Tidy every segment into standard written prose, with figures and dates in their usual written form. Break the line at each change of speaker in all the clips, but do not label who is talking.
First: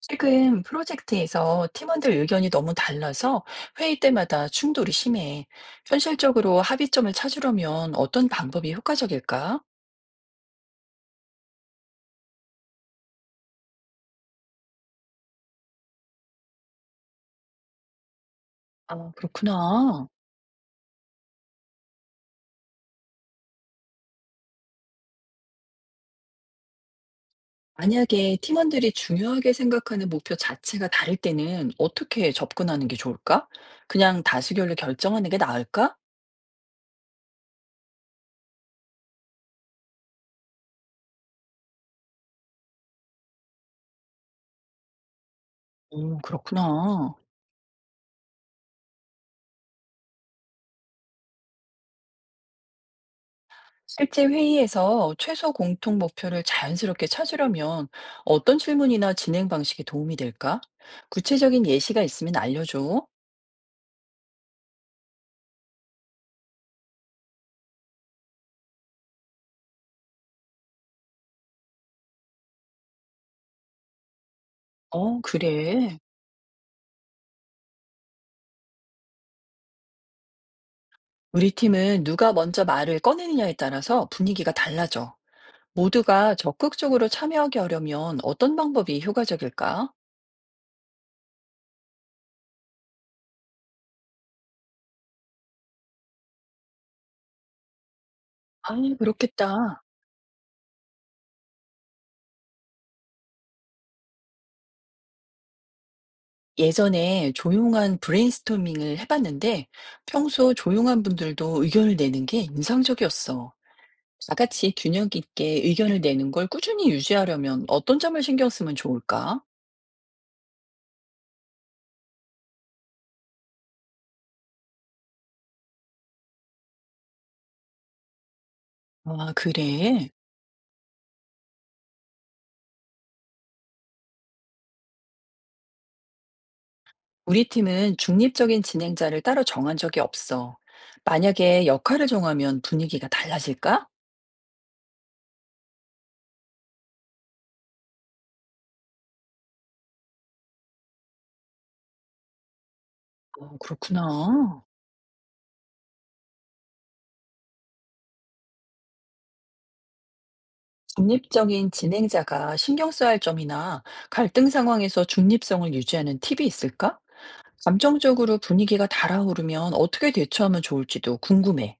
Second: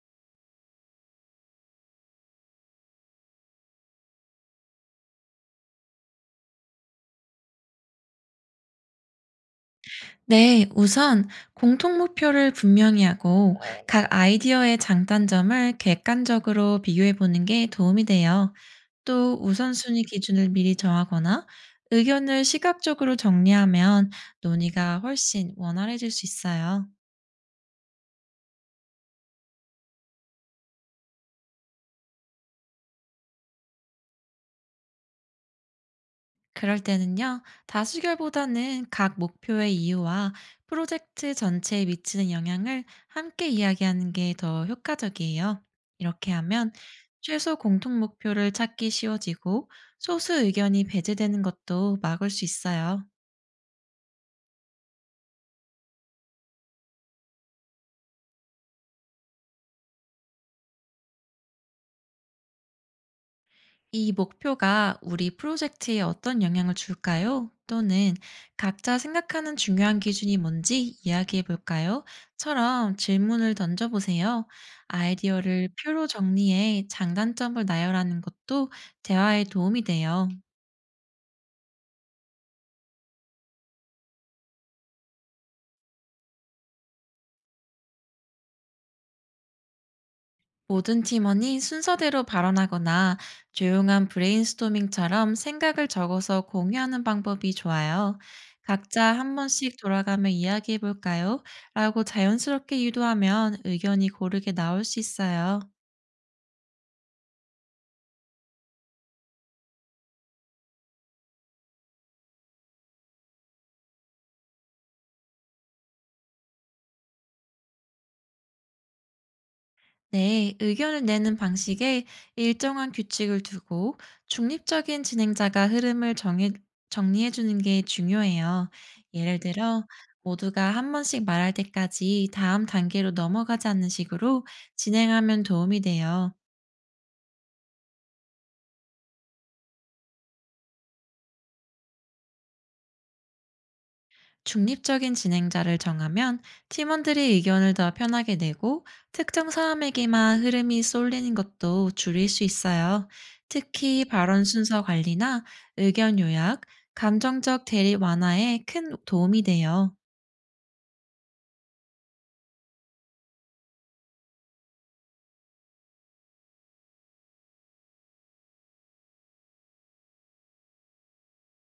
최근 프로젝트에서 팀원들 의견이 너무 달라서 회의 때마다 충돌이 심해. 현실적으로 합의점을 찾으려면 어떤 방법이 효과적일까?
네, 우선 공통 목표를 분명히 하고 각 아이디어의 장단점을 객관적으로 비교해 보는 게 도움이 돼요.
아,
또 우선순위
그렇구나.
기준을 미리 정하거나 의견을 시각적으로 정리하면 논의가 훨씬 원활해질 수 있어요.
만약에 팀원들이 중요하게 생각하는 목표 자체가 다를 때는 어떻게 접근하는 게 좋을까? 그냥 다수결로 결정하는 게 나을까?
그럴 때는요, 다수결보다는 각 목표의 이유와 프로젝트 전체에 미치는 영향을 함께 이야기하는 게 더 효과적이에요.
오,
이렇게 하면
그렇구나.
최소 공통 목표를 찾기 쉬워지고 소수 의견이 배제되는 것도 막을 수 있어요.
실제 회의에서 최소 공통 목표를 자연스럽게 찾으려면 어떤 질문이나 진행 방식이 도움이 될까? 구체적인 예시가 있으면 알려줘.
이 목표가 우리 프로젝트에 어떤 영향을 줄까요? 또는 각자 생각하는 중요한 기준이 뭔지 이야기해 볼까요? 처럼 질문을 던져보세요.
어,
아이디어를
그래.
표로 정리해 장단점을 나열하는 것도 대화에 도움이 돼요.
우리 팀은 누가 먼저 말을 꺼내느냐에 따라서 분위기가 달라져. 모두가 적극적으로 참여하게 하려면 어떤 방법이 효과적일까?
모든 팀원이 순서대로 발언하거나 조용한 브레인스토밍처럼 생각을 적어서 공유하는 방법이 좋아요.
아,
각자 한 번씩
그렇겠다.
돌아가며 이야기해 볼까요? 라고 자연스럽게 유도하면 의견이 고르게 나올 수 있어요.
예전에 조용한 브레인스토밍을 해봤는데 평소 조용한 분들도 의견을 내는 게 인상적이었어. 다 같이 균형 있게 의견을 내는 걸 꾸준히 유지하려면 어떤 점을 신경 쓰면 좋을까?
네, 의견을 내는 방식에 일정한 규칙을 두고 중립적인 진행자가 흐름을 정해, 정리해 주는 게 중요해요.
아,
예를 들어,
그래.
모두가 한 번씩 말할 때까지 다음 단계로 넘어가지 않는 식으로 진행하면 도움이 돼요.
우리 팀은 중립적인 진행자를 따로 정한 적이 없어. 만약에 역할을 정하면 분위기가 달라질까?
중립적인 진행자를 정하면 팀원들이 의견을 더 편하게 내고 특정 사람에게만 흐름이 쏠리는 것도 줄일 수 있어요.
어,
특히 발언
그렇구나.
순서 관리나 의견 요약, 감정적 대립 완화에 큰 도움이 돼요.
중립적인 진행자가 신경 써야 할 점이나 갈등 상황에서 중립성을 유지하는 팁이 있을까? 감정적으로 분위기가 달아오르면 어떻게 대처하면 좋을지도 궁금해.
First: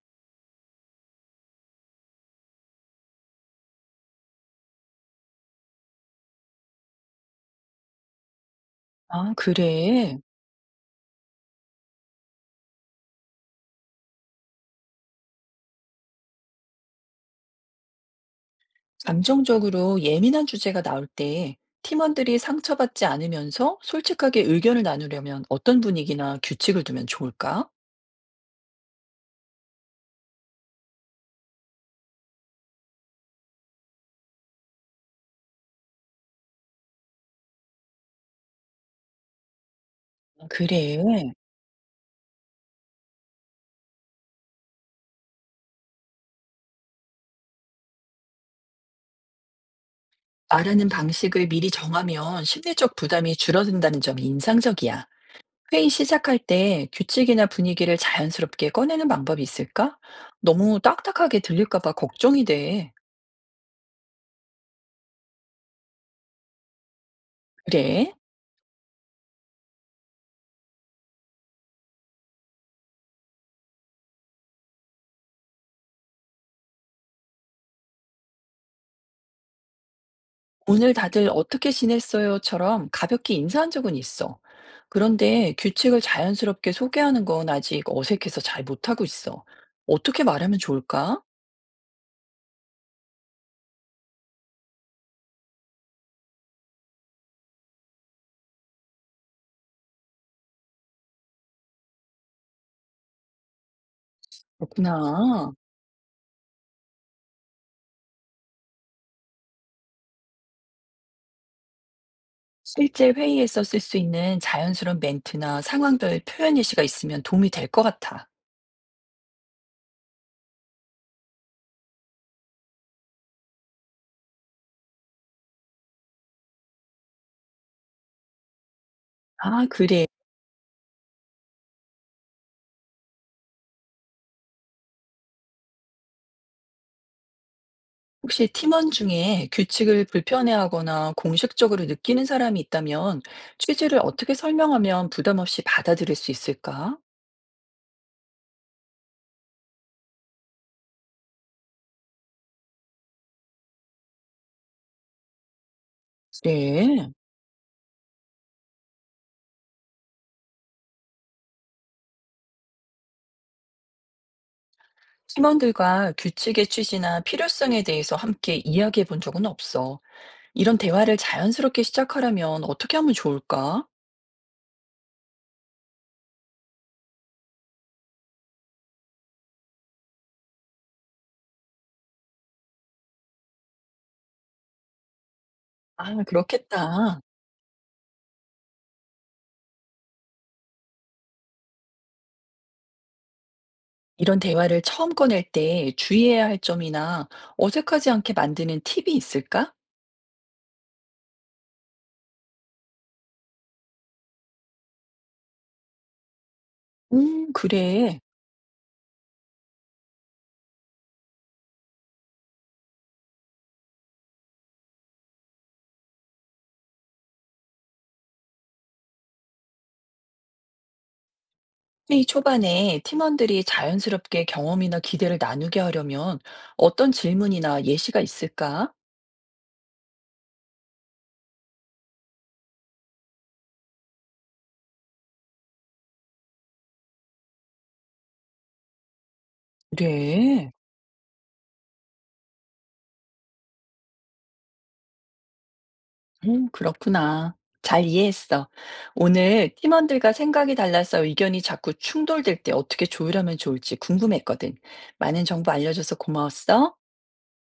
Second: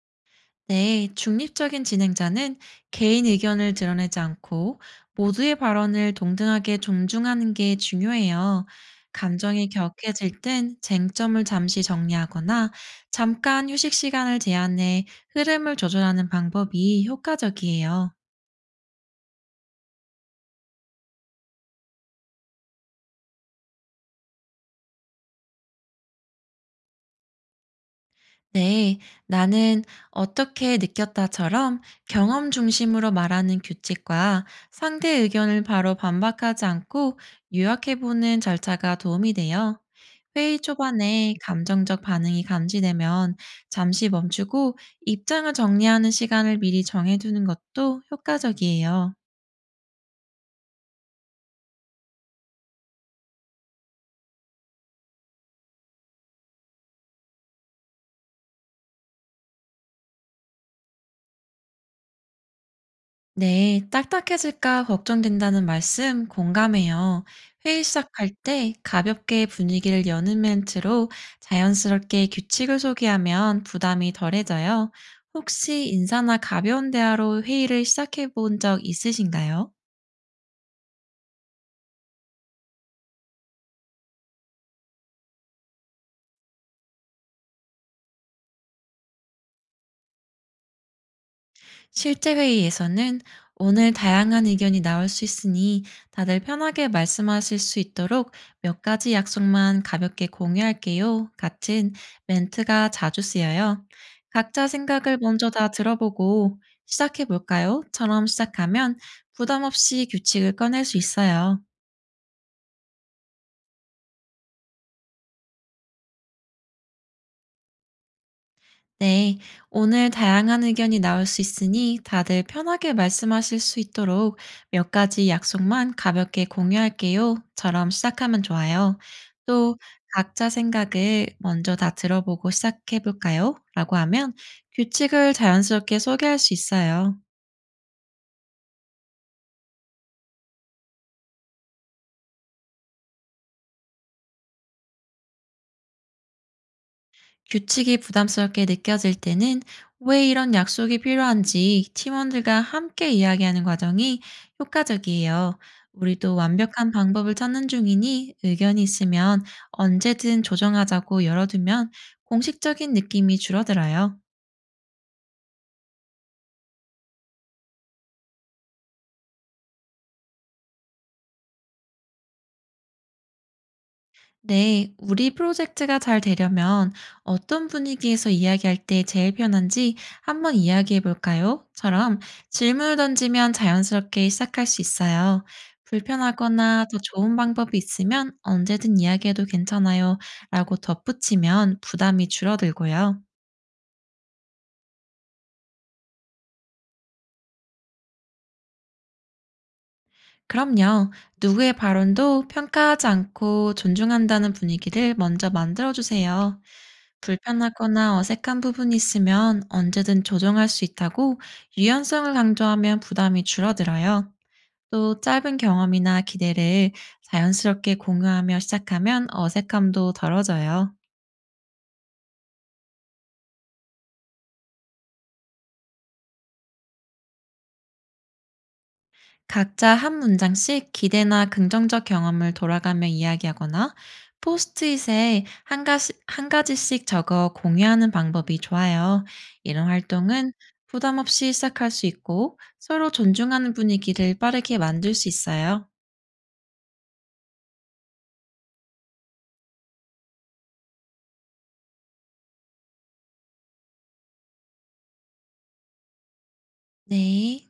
네, 중립적인 진행자는 개인 의견을 드러내지 않고 모두의 발언을 동등하게 존중하는 게 중요해요.
아,
감정이
그래.
격해질 땐 쟁점을 잠시 정리하거나 잠깐 휴식 시간을 제한해 흐름을 조절하는 방법이 효과적이에요.
감정적으로 예민한 주제가 나올 때 팀원들이 상처받지 않으면서 솔직하게 의견을 나누려면 어떤 분위기나 규칙을 두면 좋을까?
네, 나는 어떻게 느꼈다처럼 경험 중심으로 말하는 규칙과 상대 의견을 바로 반박하지 않고 요약해보는 절차가 도움이 돼요.
아,
회의
그래.
초반에 감정적 반응이 감지되면 잠시 멈추고 입장을 정리하는 시간을 미리 정해두는 것도 효과적이에요.
말하는 방식을 미리 정하면 심리적 부담이 줄어든다는 점이 인상적이야. 회의 시작할 때 규칙이나 분위기를 자연스럽게 꺼내는 방법이 있을까? 너무 딱딱하게 들릴까 봐 걱정이 돼.
네, 딱딱해질까 걱정된다는 말씀 공감해요. 회의
그래?
시작할 때 가볍게 분위기를 여는 멘트로 자연스럽게 규칙을 소개하면 부담이 덜해져요. 혹시 인사나 가벼운 대화로 회의를 시작해 본 적 있으신가요?
"오늘 다들 어떻게 지냈어요?"처럼 가볍게 인사한 적은 있어. 그런데 규칙을 자연스럽게 소개하는 건 아직 어색해서 잘 못하고 있어. 어떻게 말하면 좋을까?
실제 회의에서는 오늘 다양한 의견이 나올 수 있으니 다들 편하게 말씀하실 수 있도록 몇 가지 약속만 가볍게 공유할게요. 같은 멘트가 자주 쓰여요. 각자 생각을 먼저
그렇구나.
다 들어보고 시작해 볼까요? 처럼 시작하면 부담 없이 규칙을 꺼낼 수 있어요.
실제 회의에서 쓸 수 있는 자연스러운 멘트나 상황별 표현 예시가 있으면 도움이 될 것 같아.
네, 오늘 다양한 의견이 나올 수 있으니 다들 편하게 말씀하실 수 있도록 몇 가지 약속만 가볍게 공유할게요. 처럼 시작하면 좋아요.
아,
또
그래.
각자 생각을 먼저 다 들어보고 시작해 볼까요? 라고 하면 규칙을 자연스럽게 소개할 수 있어요.
혹시 팀원 중에 규칙을 불편해하거나 공식적으로 느끼는 사람이 있다면 취지를 어떻게 설명하면 부담 없이 받아들일 수 있을까?
규칙이 부담스럽게 느껴질 때는 왜 이런 약속이 필요한지 팀원들과 함께 이야기하는 과정이 효과적이에요. 우리도 완벽한
그래.
방법을 찾는 중이니 의견이 있으면 언제든 조정하자고 열어두면 공식적인 느낌이 줄어들어요.
팀원들과 규칙의 취지나 필요성에 대해서 함께 이야기해 본 적은 없어. 이런 대화를 자연스럽게 시작하려면 어떻게 하면 좋을까?
네, 우리 프로젝트가 잘 되려면 어떤 분위기에서 이야기할 때 제일 편한지 한번 이야기해 볼까요? 처럼 질문을 던지면 자연스럽게 시작할 수 있어요.
아,
불편하거나 더
그렇겠다.
좋은 방법이 있으면 언제든 이야기해도 괜찮아요. 라고 덧붙이면 부담이 줄어들고요.
이런 대화를 처음 꺼낼 때 주의해야 할 점이나 어색하지 않게 만드는 팁이 있을까?
그럼요. 누구의 발언도 평가하지 않고 존중한다는 분위기를 먼저 만들어주세요. 불편하거나
그래.
어색한 부분이 있으면 언제든 조정할 수 있다고 유연성을 강조하면 부담이 줄어들어요. 또 짧은 경험이나 기대를 자연스럽게 공유하며 시작하면 어색함도 덜어져요.
회의 초반에 팀원들이 자연스럽게 경험이나 기대를 나누게 하려면 어떤 질문이나 예시가 있을까?
각자 한 문장씩 기대나 긍정적 경험을 돌아가며 이야기하거나 포스트잇에 한 가지, 한 가지씩 적어 공유하는 방법이 좋아요. 이런 활동은
그래.
부담 없이 시작할 수 있고 서로 존중하는 분위기를 빠르게 만들 수 있어요.
그렇구나. 잘 이해했어. 오늘 팀원들과 생각이 달라서 의견이 자꾸 충돌될 때 어떻게 조율하면 좋을지 궁금했거든. 많은 정보 알려줘서 고마웠어.
네.